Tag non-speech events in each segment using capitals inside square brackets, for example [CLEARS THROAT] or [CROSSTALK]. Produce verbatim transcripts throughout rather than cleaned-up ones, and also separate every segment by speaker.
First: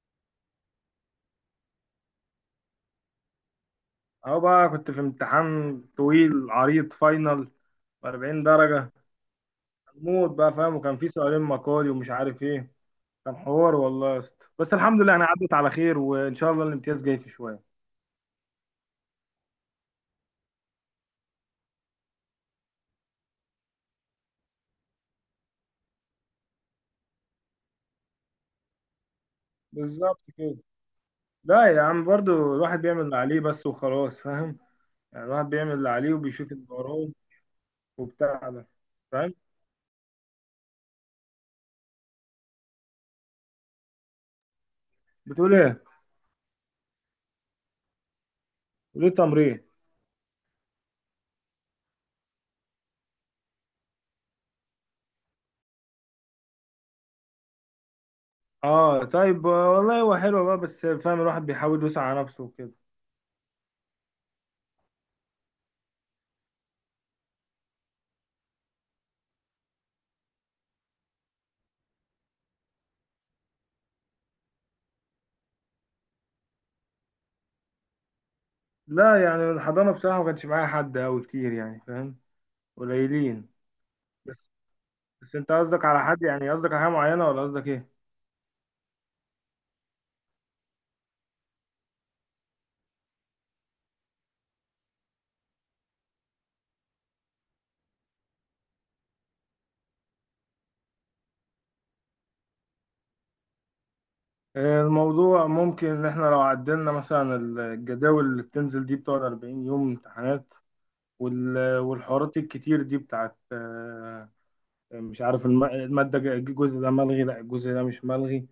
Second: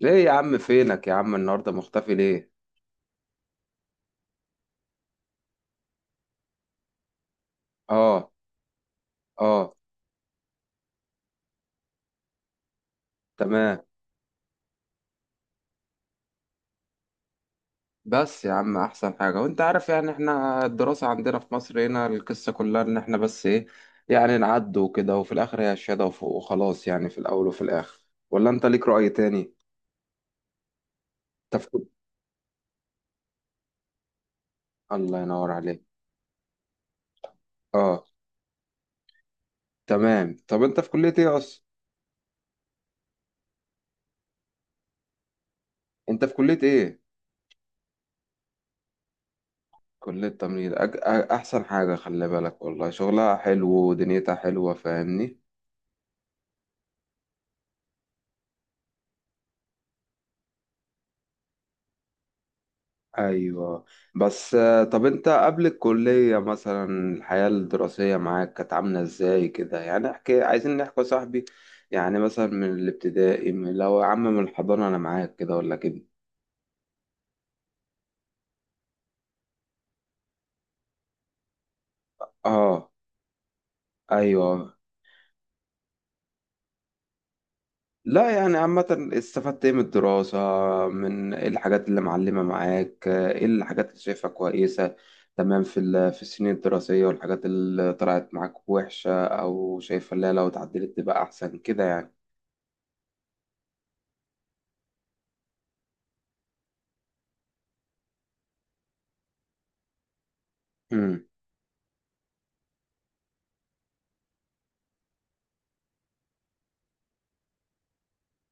Speaker 1: ليه يا عم فينك يا عم النهارده مختفي ليه؟
Speaker 2: اهو بقى كنت في امتحان طويل عريض فاينل
Speaker 1: اه.
Speaker 2: أربعين درجة
Speaker 1: اه.
Speaker 2: موت بقى، فاهم. وكان في سؤالين مقالي ومش عارف ايه. كان حوار
Speaker 1: تمام.
Speaker 2: والله يا اسطى، بس الحمد لله انا عدت على خير، وان شاء الله الامتياز جاي في شوية.
Speaker 1: بس يا عم، احسن حاجة وانت عارف، يعني احنا الدراسة عندنا في مصر، هنا القصة كلها ان احنا بس ايه، يعني نعدي وكده، وفي الاخر هي الشهادة، وف- وخلاص يعني، في الاول وفي الاخر. ولا انت ليك رأي تاني؟
Speaker 2: بالظبط كده.
Speaker 1: انت
Speaker 2: لا
Speaker 1: في
Speaker 2: يا
Speaker 1: كل-
Speaker 2: عم، برضو الواحد بيعمل اللي عليه بس وخلاص، فاهم.
Speaker 1: الله
Speaker 2: يعني الواحد
Speaker 1: ينور
Speaker 2: بيعمل
Speaker 1: عليك.
Speaker 2: اللي عليه وبيشوف اللي وراه
Speaker 1: اه.
Speaker 2: وبتاع ده، فاهم.
Speaker 1: تمام، طب انت في كلية ايه اصلا؟
Speaker 2: بتقول ايه.
Speaker 1: انت في كلية ايه؟
Speaker 2: بتقول ايه؟ تمرين.
Speaker 1: كلية تمريض. أج... أ- احسن حاجة، خلي بالك والله، شغلها حلو ودنيتها حلوة، فاهمني؟
Speaker 2: اه طيب والله هو حلو بقى، بس فاهم الواحد بيحاول يوسع على نفسه وكده.
Speaker 1: ايوه. بس آه، طب انت قبل الكلية مثلا، الحياة الدراسية معاك كانت عاملة ازاي كده؟ يعني احكي، عايزين نحكي يا صاحبي. يعني مثلا من الابتدائي، من لو يا عم من الحضانة، انا معاك كده ولا كده؟
Speaker 2: لا يعني الحضانة بصراحة ما كانش معايا حد أوي كتير، يعني فاهم.
Speaker 1: اه.
Speaker 2: قليلين. بس
Speaker 1: ايوه.
Speaker 2: بس أنت قصدك على حد؟ يعني قصدك على حاجة معينة ولا قصدك إيه؟
Speaker 1: لا، يعني عامة استفدت ايه من الدراسة؟ من ايه الحاجات اللي معلمة معاك؟ ايه الحاجات اللي شايفها كويسة تمام في ال- في السنين الدراسية؟ والحاجات اللي طلعت معاك وحشة او شايفها لا، لو اتعدلت تبقى احسن كده
Speaker 2: آه، الموضوع ممكن إن إحنا لو عدلنا مثلا الجداول اللي بتنزل دي بتقعد أربعين يوم امتحانات.
Speaker 1: يعني.
Speaker 2: وال- والحوارات الكتير دي بتاعت آه، مش عارف الم- المادة ج- الجزء ده ملغي، لا الجزء ده مش ملغي،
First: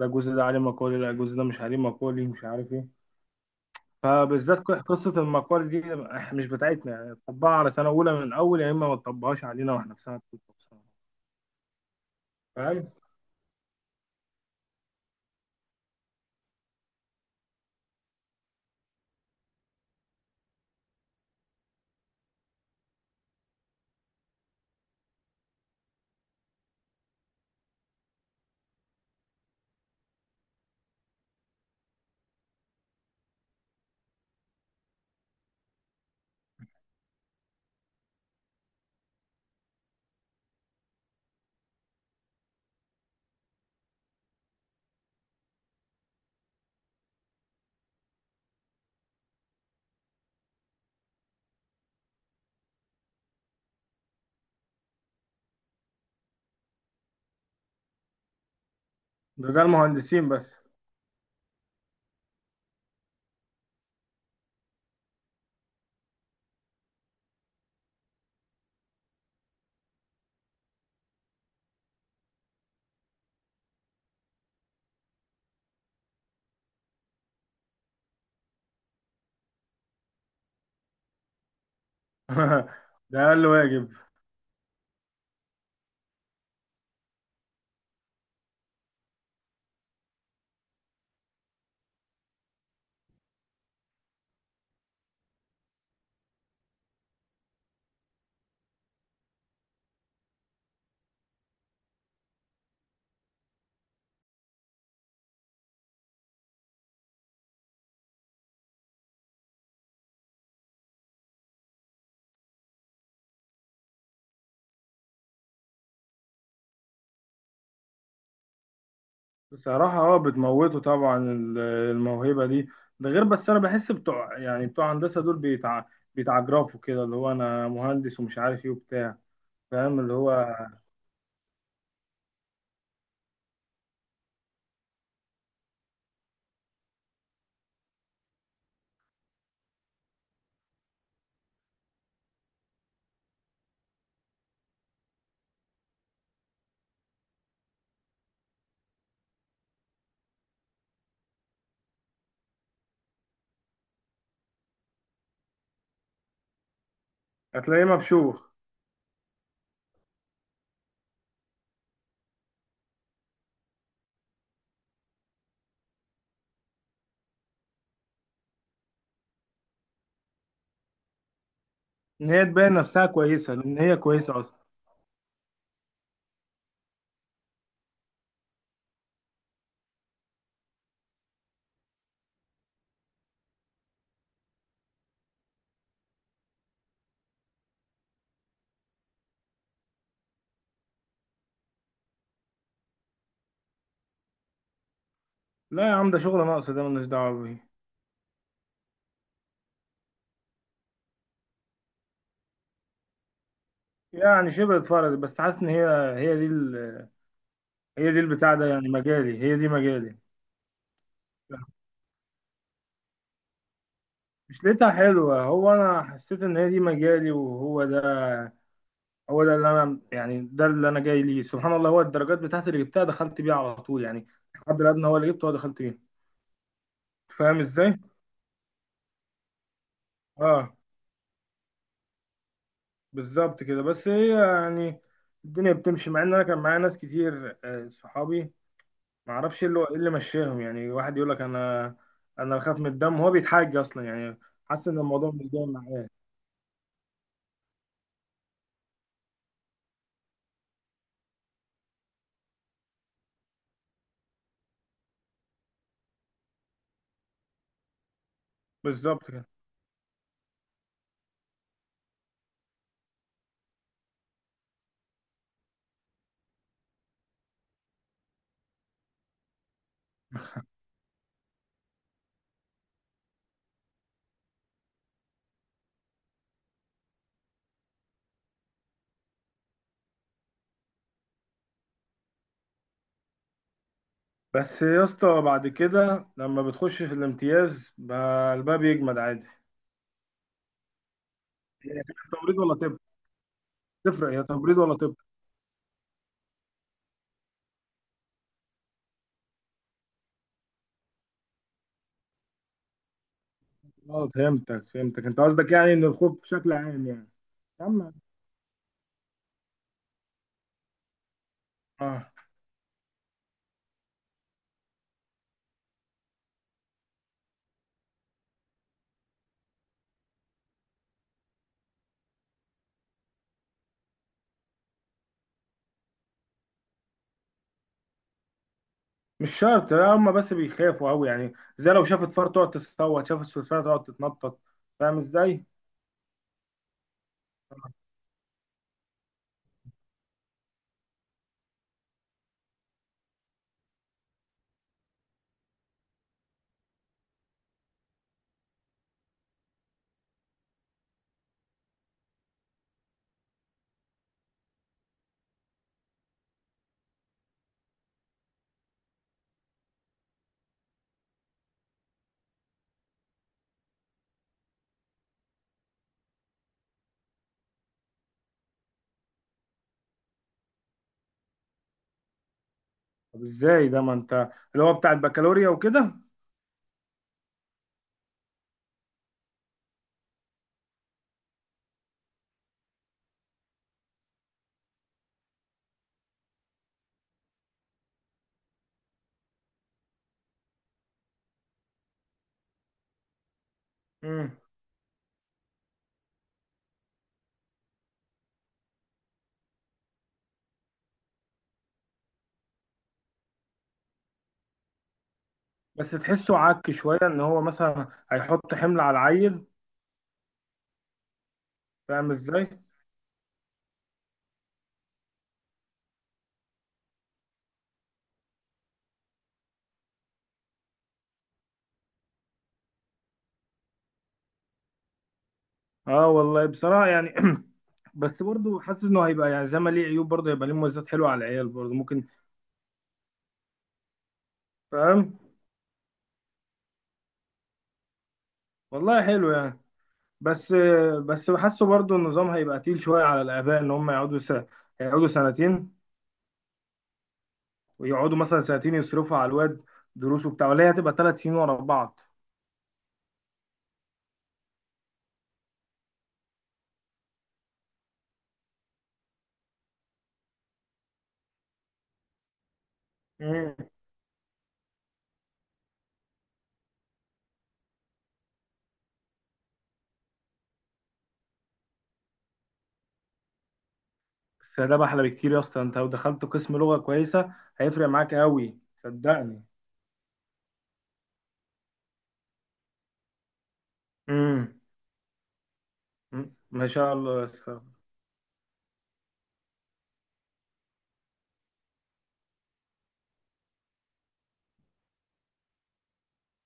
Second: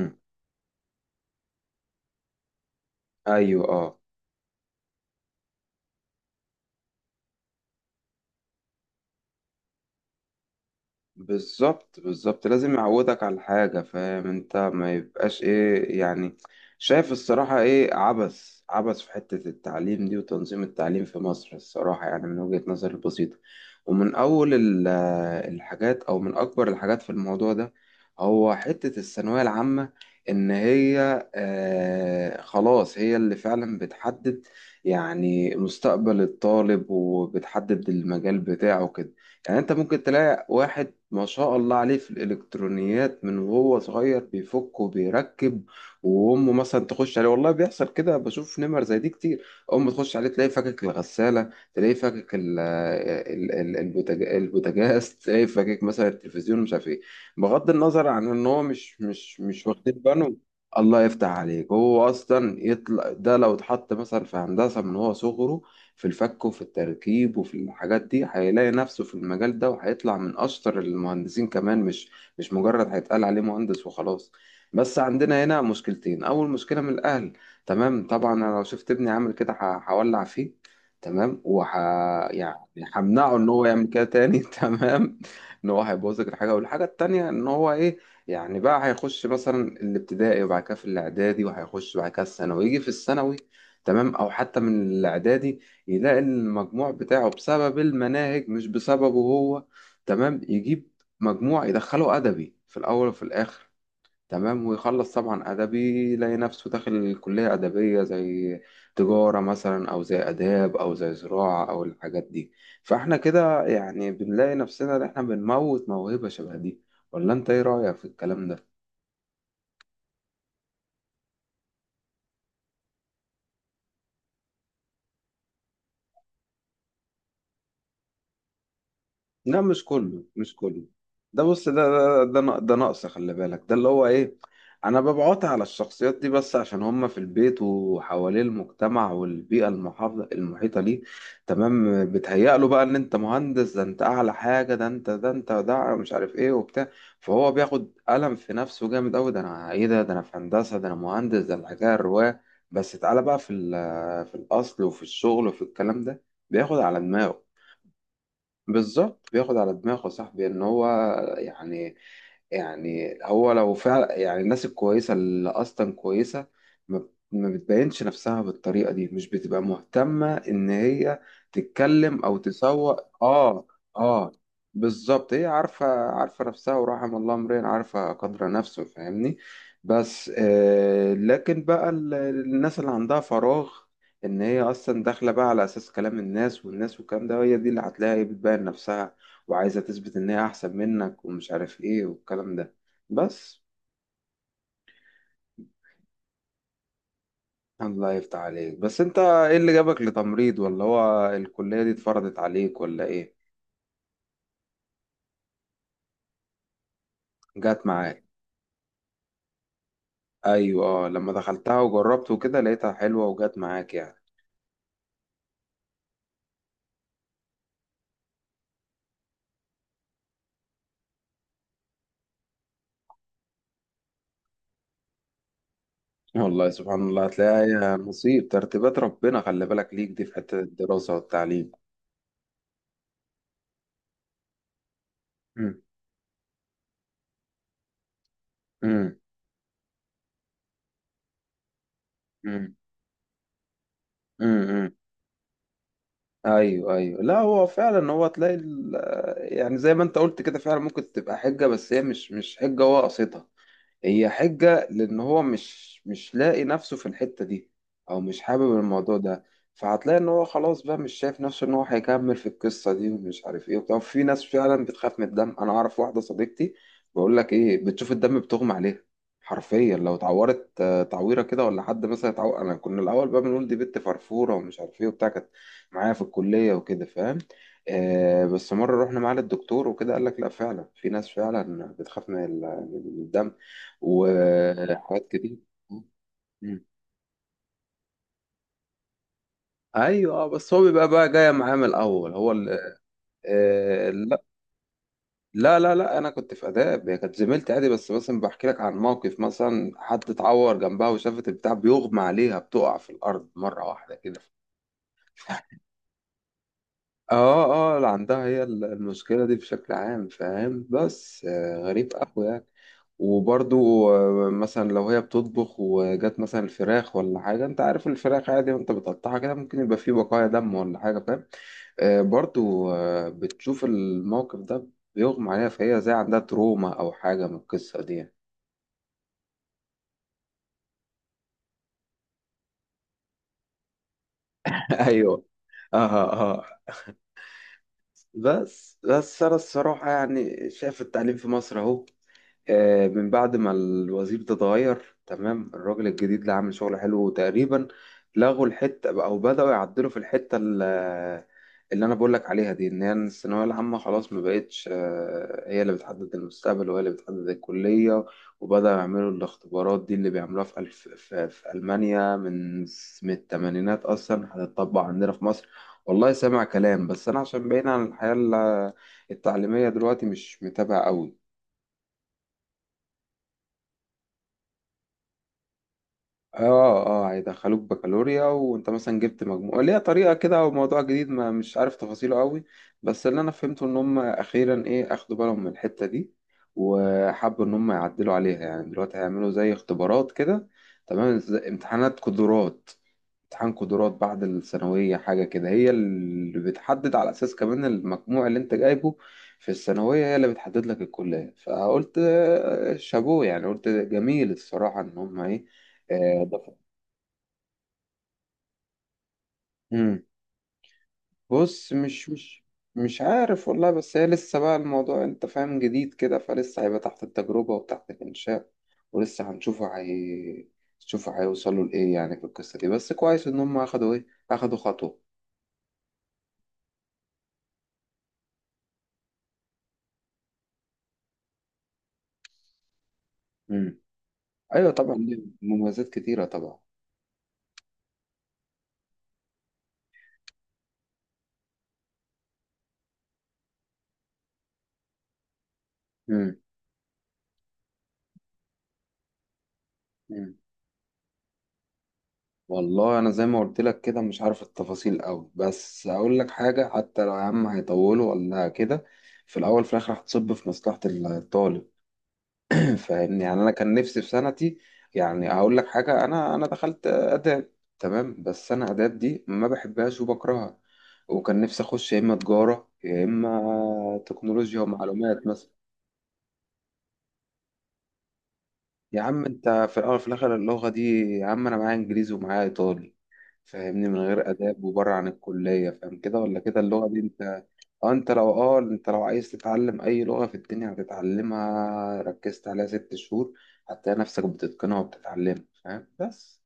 Speaker 2: لا الجزء ده عليه مقالي، لا الجزء ده مش عليه مقالي، مش عارف إيه.
Speaker 1: ايوه. اه،
Speaker 2: فبالذات ق- قصة المقال دي إح- مش بتاعتنا، يعني طبقها على سنة أولى من الأول، يا إما ما تطبقهاش علينا وإحنا في سنة تالتة وسنة.
Speaker 1: بالظبط بالظبط، لازم
Speaker 2: فاهم؟
Speaker 1: يعودك على حاجه، فاهم انت، ما يبقاش ايه يعني. شايف الصراحه ايه؟ عبث عبث في حته التعليم دي وتنظيم التعليم في مصر الصراحه، يعني من وجهه نظري البسيطه. ومن اول ال- آه، الحاجات، او من اكبر الحاجات في الموضوع ده، هو حته الثانويه العامه. ان هي آه خلاص، هي اللي فعلا بتحدد يعني مستقبل الطالب، وبتحدد المجال بتاعه كده. يعني انت ممكن تلاقي واحد ما شاء الله عليه في الالكترونيات من وهو صغير، بيفك وبيركب، وامه مثلا تخش عليه. والله بيحصل كده، بشوف نمر زي دي كتير. امه تخش عليه تلاقيه فكك الغساله، تلاقيه فكك ال- ال- ال- البوتاج- البوتاجاز [LAUGHS] تلاقيه فكك مثلا التلفزيون، مش عارف ايه. بغض النظر عن ان هو مش مش
Speaker 2: ده ده
Speaker 1: مش واخدين
Speaker 2: المهندسين
Speaker 1: بالهم.
Speaker 2: بس.
Speaker 1: الله يفتح عليك، هو اصلا يطلع ده لو اتحط مثلا في هندسه من هو صغره، في الفك وفي التركيب وفي الحاجات دي، هيلاقي نفسه في المجال ده، وهيطلع من أشطر المهندسين كمان، مش مش مجرد هيتقال عليه مهندس وخلاص. بس عندنا هنا مشكلتين. أول مشكلة من الأهل، تمام؟ طبعا أنا لو شفت ابني عامل كده، ه- هولع فيه. تمام، وح يعني
Speaker 2: [LAUGHS] ده
Speaker 1: همنعه
Speaker 2: أقل
Speaker 1: ان هو يعمل
Speaker 2: واجب.
Speaker 1: كده تاني [LAUGHS] تمام، ان هو هيبوظ لك الحاجه. والحاجه التانيه ان هو ايه، يعني بقى هيخش مثلا الابتدائي، وبعد كده في الاعدادي، وهيخش بعد كده الثانوي، يجي في الثانوي تمام، او حتى من الاعدادي، يلاقي إن المجموع بتاعه بسبب المناهج، مش بسببه هو، تمام، يجيب مجموع يدخله أدبي في الأول وفي الآخر. تمام، ويخلص طبعا أدبي، يلاقي نفسه داخل كلية أدبية، زي تجارة مثلا، أو زي آداب، أو زي زراعة، أو الحاجات دي. فإحنا كده يعني بنلاقي نفسنا إن إحنا بنموت موهبة شبه دي. ولا أنت إيه رأيك في الكلام ده؟
Speaker 2: بصراحة أه، بتموتوا طبعا ال- الموهبة دي. ده غير، بس أنا بحس بتوع، يعني بتوع هندسة دول بيتع... بيتعجرفوا كده، اللي هو أنا مهندس ومش عارف إيه وبتاع.
Speaker 1: لا، مش
Speaker 2: فاهم اللي
Speaker 1: كله
Speaker 2: هو
Speaker 1: مش كله. ده بص، ده ده ده, ن- ده نقص، خلي بالك. ده اللي هو ايه، انا ببعت على الشخصيات دي بس عشان هم في البيت، وحواليه المجتمع والبيئة المحافظة المحيطة ليه، تمام، بتهيأ له بقى ان انت مهندس، ده انت اعلى حاجة، ده انت، ده انت، ده مش عارف ايه وبتاع. فهو بياخد قلم في نفسه جامد قوي: ده انا ايه؟ ده ده انا في هندسة، ده انا مهندس، ده الحكاية الرواية. بس تعالى بقى في ال- في الاصل وفي الشغل وفي الكلام ده، بياخد على دماغه.
Speaker 2: هتلاقيه مبشوخ.
Speaker 1: بالظبط، بياخد على دماغه صاحبي، ان هو يعني، يعني هو لو فعلا يعني، الناس الكويسة اللي أصلا كويسة، ما ما بتبينش نفسها بالطريقة دي، مش بتبقى مهتمة إن هي تتكلم
Speaker 2: إن
Speaker 1: أو
Speaker 2: هي تبين نفسها
Speaker 1: تسوق
Speaker 2: كويسة
Speaker 1: آه
Speaker 2: لأن هي
Speaker 1: آه،
Speaker 2: كويسة أصلا.
Speaker 1: بالظبط، هي عارفة، عارفة نفسها، ورحم الله امرئ عارفة قدر نفسه، فاهمني. بس آه لكن بقى ال- الناس اللي عندها فراغ، إن هي أصلا داخلة بقى على أساس كلام الناس والناس والكلام ده، هي دي اللي هتلاقي بتبين نفسها، وعايزة تثبت إن هي أحسن منك ومش عارف إيه والكلام ده. بس.
Speaker 2: لا يا عم، ده شغل ناقص، ده ملناش دعوة بيه.
Speaker 1: الله يفتح عليك. بس أنت إيه اللي جابك لتمريض؟ ولا هو الكلية دي اتفرضت عليك ولا إيه؟
Speaker 2: يعني شبه اتفرجت، بس حاسس ان هي هي دي ال...
Speaker 1: جات
Speaker 2: هي دي
Speaker 1: معاك.
Speaker 2: البتاع ده، يعني مجالي. هي دي مجالي.
Speaker 1: أيوة. آه لما دخلتها وجربت وكده لقيتها حلوة وجات معاك يعني.
Speaker 2: مش لقيتها حلوة، هو انا حسيت ان هي دي مجالي، وهو ده هو ده اللي انا، يعني ده اللي انا جاي ليه. سبحان الله، هو الدرجات بتاعتي اللي جبتها دخلت بيها على طول يعني. الحد الادنى هو اللي جبته هو دخلت بيه.
Speaker 1: والله سبحان الله،
Speaker 2: فاهم
Speaker 1: هتلاقيها هي
Speaker 2: ازاي.
Speaker 1: نصيب، ترتيبات ربنا، خلي بالك ليك دي في حتة
Speaker 2: اه.
Speaker 1: الدراسة والتعليم.
Speaker 2: بالظبط كده، بس هي يعني الدنيا
Speaker 1: مم.
Speaker 2: بتمشي مع ان انا كان معايا ناس كتير آه، صحابي.
Speaker 1: مم.
Speaker 2: ما اعرفش ايه اللي إيه اللي مشاهم يعني واحد يقول لك انا انا
Speaker 1: مم.
Speaker 2: بخاف من الدم، هو بيتحاج اصلا يعني. حاسس
Speaker 1: مم.
Speaker 2: ان الموضوع مش جاي معاه.
Speaker 1: ايوه ايوه، لا هو فعلا، هو تلاقي ال- يعني زي ما انت قلت كده فعلا، ممكن تبقى حجه، بس هي مش مش حجه هو قصدها، هي حجة لأن هو مش مش لاقي نفسه في الحتة دي، أو مش حابب الموضوع
Speaker 2: بالظبط
Speaker 1: ده.
Speaker 2: كده.
Speaker 1: فهتلاقي إن هو خلاص بقى مش شايف نفسه إن هو هيكمل في القصة دي ومش عارف إيه وبتاع. في ناس فعلا بتخاف من الدم، أنا أعرف واحدة صديقتي بقول لك إيه، بتشوف الدم بتغمى عليها حرفيا. لو اتعورت آه، تعويرة كده، ولا حد مثلا اتعور. أنا كنا الأول بقى بنقول دي بنت فرفورة ومش عارف إيه وبتاع، كانت معايا في الكلية وكده، فاهم. آه بس مرة رحنا معاه للدكتور وكده، قال لك لا فعلا في ناس فعلا بتخاف من ال- من الدم،
Speaker 2: بس يا
Speaker 1: وحاجات
Speaker 2: اسطى
Speaker 1: كتير.
Speaker 2: بعد كده لما
Speaker 1: مم.
Speaker 2: بتخش في الامتياز بقى الباب يجمد عادي.
Speaker 1: ايوه اه، بس هو بيبقى بقى جايه معاه من
Speaker 2: هي
Speaker 1: الاول، هو
Speaker 2: تمريض
Speaker 1: ال-
Speaker 2: ولا طب؟
Speaker 1: آه
Speaker 2: تفرق
Speaker 1: لا
Speaker 2: هي تمريض ولا طب؟
Speaker 1: لا لا لا، انا كنت في اداب، هي كانت زميلتي عادي، بس مثلا بحكي لك عن موقف مثلا حد اتعور جنبها وشافت البتاع بيغمى عليها، بتقع في الارض مره واحده
Speaker 2: اه
Speaker 1: كده.
Speaker 2: فهمتك فهمتك، انت قصدك يعني ان الخوف بشكل عام يعني.
Speaker 1: اه اه، اللي
Speaker 2: اما.
Speaker 1: عندها هي المشكلة دي بشكل عام، فاهم؟ بس آه، غريب
Speaker 2: اه.
Speaker 1: قوي يعني. وبرضو آه، مثلا لو هي بتطبخ وجات مثلا الفراخ ولا حاجة، انت عارف الفراخ عادي وانت بتقطعها كده ممكن يبقى فيه بقايا دم ولا حاجة، فاهم، آه، برضو آه، بتشوف الموقف ده بيغمى عليها. فهي زي عندها تروما او حاجة من القصة دي يعني.
Speaker 2: مش شرط، هم بس بيخافوا قوي يعني. زي لو شافت فار تقعد تصوت، شافت سلسله تقعد تتنطط.
Speaker 1: [LAUGHS]
Speaker 2: فاهم
Speaker 1: ايوه
Speaker 2: ازاي.
Speaker 1: اه اه آه. بس بس انا الصراحة يعني شايف التعليم في مصر اهو آه، من بعد ما الوزير ده اتغير تمام، الراجل الجديد اللي عامل شغل حلو، وتقريبا لغوا الحتة، أو بدأوا يعدلوا في الحتة ال- اللي أنا بقولك عليها دي، إن هي الثانوية العامة خلاص ما بقتش آه، هي اللي بتحدد المستقبل وهي اللي بتحدد الكلية. وبدأوا يعملوا الاختبارات دي اللي بيعملوها في ألف في, في ألمانيا من من التمانينات أصلا، هتطبق عندنا في مصر. والله سامع كلام، بس أنا عشان بعيد عن الحياة ال- التعليمية دلوقتي مش متابع أوي.
Speaker 2: طب ازاي ده؟ ما انت اللي هو بتاع البكالوريا وكده.
Speaker 1: اه. اه هيدخلوك بكالوريا، وانت مثلا جبت مجموع ليها طريقة كده، او موضوع جديد ما مش عارف تفاصيله قوي. بس اللي انا فهمته ان هم اخيرا ايه، اخدوا بالهم من الحتة دي، وحبوا ان هم يعدلوا عليها. يعني دلوقتي هيعملوا زي اختبارات كده تمام، زي امتحانات قدرات، امتحان قدرات بعد
Speaker 2: مم.
Speaker 1: الثانوية حاجة كده هي اللي بتحدد، على أساس كمان المجموع اللي أنت جايبه في الثانوية هي اللي بتحدد لك الكلية. فقلت آه، شابوه يعني، قلت جميل الصراحة إن هما إيه،
Speaker 2: بس
Speaker 1: آه،
Speaker 2: تحسه
Speaker 1: ضافوا.
Speaker 2: عك شوية ان هو مثلا هيحط حمل على العيل.
Speaker 1: مم. بص، مش
Speaker 2: فاهم
Speaker 1: مش
Speaker 2: ازاي.
Speaker 1: مش عارف والله، بس هي لسه بقى الموضوع أنت فاهم جديد كده، فلسه هيبقى تحت التجربة وتحت الإنشاء، ولسه هنشوفه، هي شوفوا هيوصلوا لإيه يعني في القصة دي، بس كويس إن هما أخدوا إيه أخدوا خطوة.
Speaker 2: اه والله بصراحة يعني [CLEARS THROAT] بس برضه حاسس انه هيبقى، يعني زي ما ليه عيوب برضه هيبقى ليه مميزات حلوه على العيال برضه ممكن.
Speaker 1: ايوه طبعا،
Speaker 2: فاهم.
Speaker 1: ليه مميزات كتيره طبعا.
Speaker 2: والله حلو يعني. بس. بس بحسه برضه النظام هيبقى تقيل شويه على الاباء، ان هم يقعدوا س... يقعدوا سنتين.
Speaker 1: مم.
Speaker 2: ويقعدوا مثلا سنتين يصرفوا على الواد دروس
Speaker 1: مم.
Speaker 2: وبتاع، ولا هي هتبقى ثلاث سنين ورا بعض.
Speaker 1: والله انا زي ما قلت لك كده مش عارف التفاصيل قوي، بس اقول لك حاجه، حتى لو يا عم هيطولوا ولا كده، في الاول في الاخر هتصب في مصلحه الطالب. [CLEARS THROAT] فاهمني، يعني انا
Speaker 2: امم
Speaker 1: كان نفسي في سنتي. يعني هقول لك حاجه، انا انا دخلت اداب تمام، بس انا اداب دي ما بحبهاش وبكرهها، وكان نفسي اخش يا اما تجاره، يا اما
Speaker 2: بس
Speaker 1: تكنولوجيا
Speaker 2: ده احلى
Speaker 1: ومعلومات
Speaker 2: بكتير يا
Speaker 1: مثلا.
Speaker 2: اسطى، انت لو دخلت قسم لغه كويسه هيفرق معاك قوي
Speaker 1: يا عم
Speaker 2: صدقني.
Speaker 1: انت في الاول في الاخر اللغه دي، يا عم انا معايا انجليزي ومعايا ايطالي، فاهمني، من غير
Speaker 2: امم
Speaker 1: آداب وبره عن الكلية، فاهم كده ولا كده،
Speaker 2: ما
Speaker 1: اللغة
Speaker 2: شاء
Speaker 1: دي انت
Speaker 2: الله يس-
Speaker 1: اه. انت لو اه، انت لو عايز تتعلم اي لغة في الدنيا هتتعلمها، ركزت عليها ست شهور هتلاقي نفسك بتتقنها وبتتعلمها، فاهم بس.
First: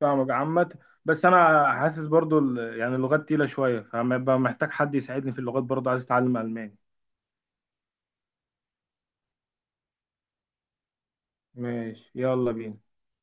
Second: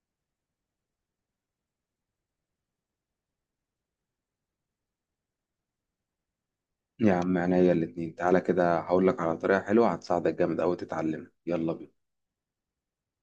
Speaker 2: فاهمك عامة. بس انا حاسس برضو ال- يعني اللغات تقيلة شوية، فهبقى محتاج حد يساعدني في اللغات، برضو عايز اتعلم الماني.
Speaker 1: يا عم عينيا الاتنين، تعالى كده هقول لك على طريقة حلوة هتساعدك جامد أوي تتعلمها، يلا بينا.
Speaker 2: ماشي يلا بينا.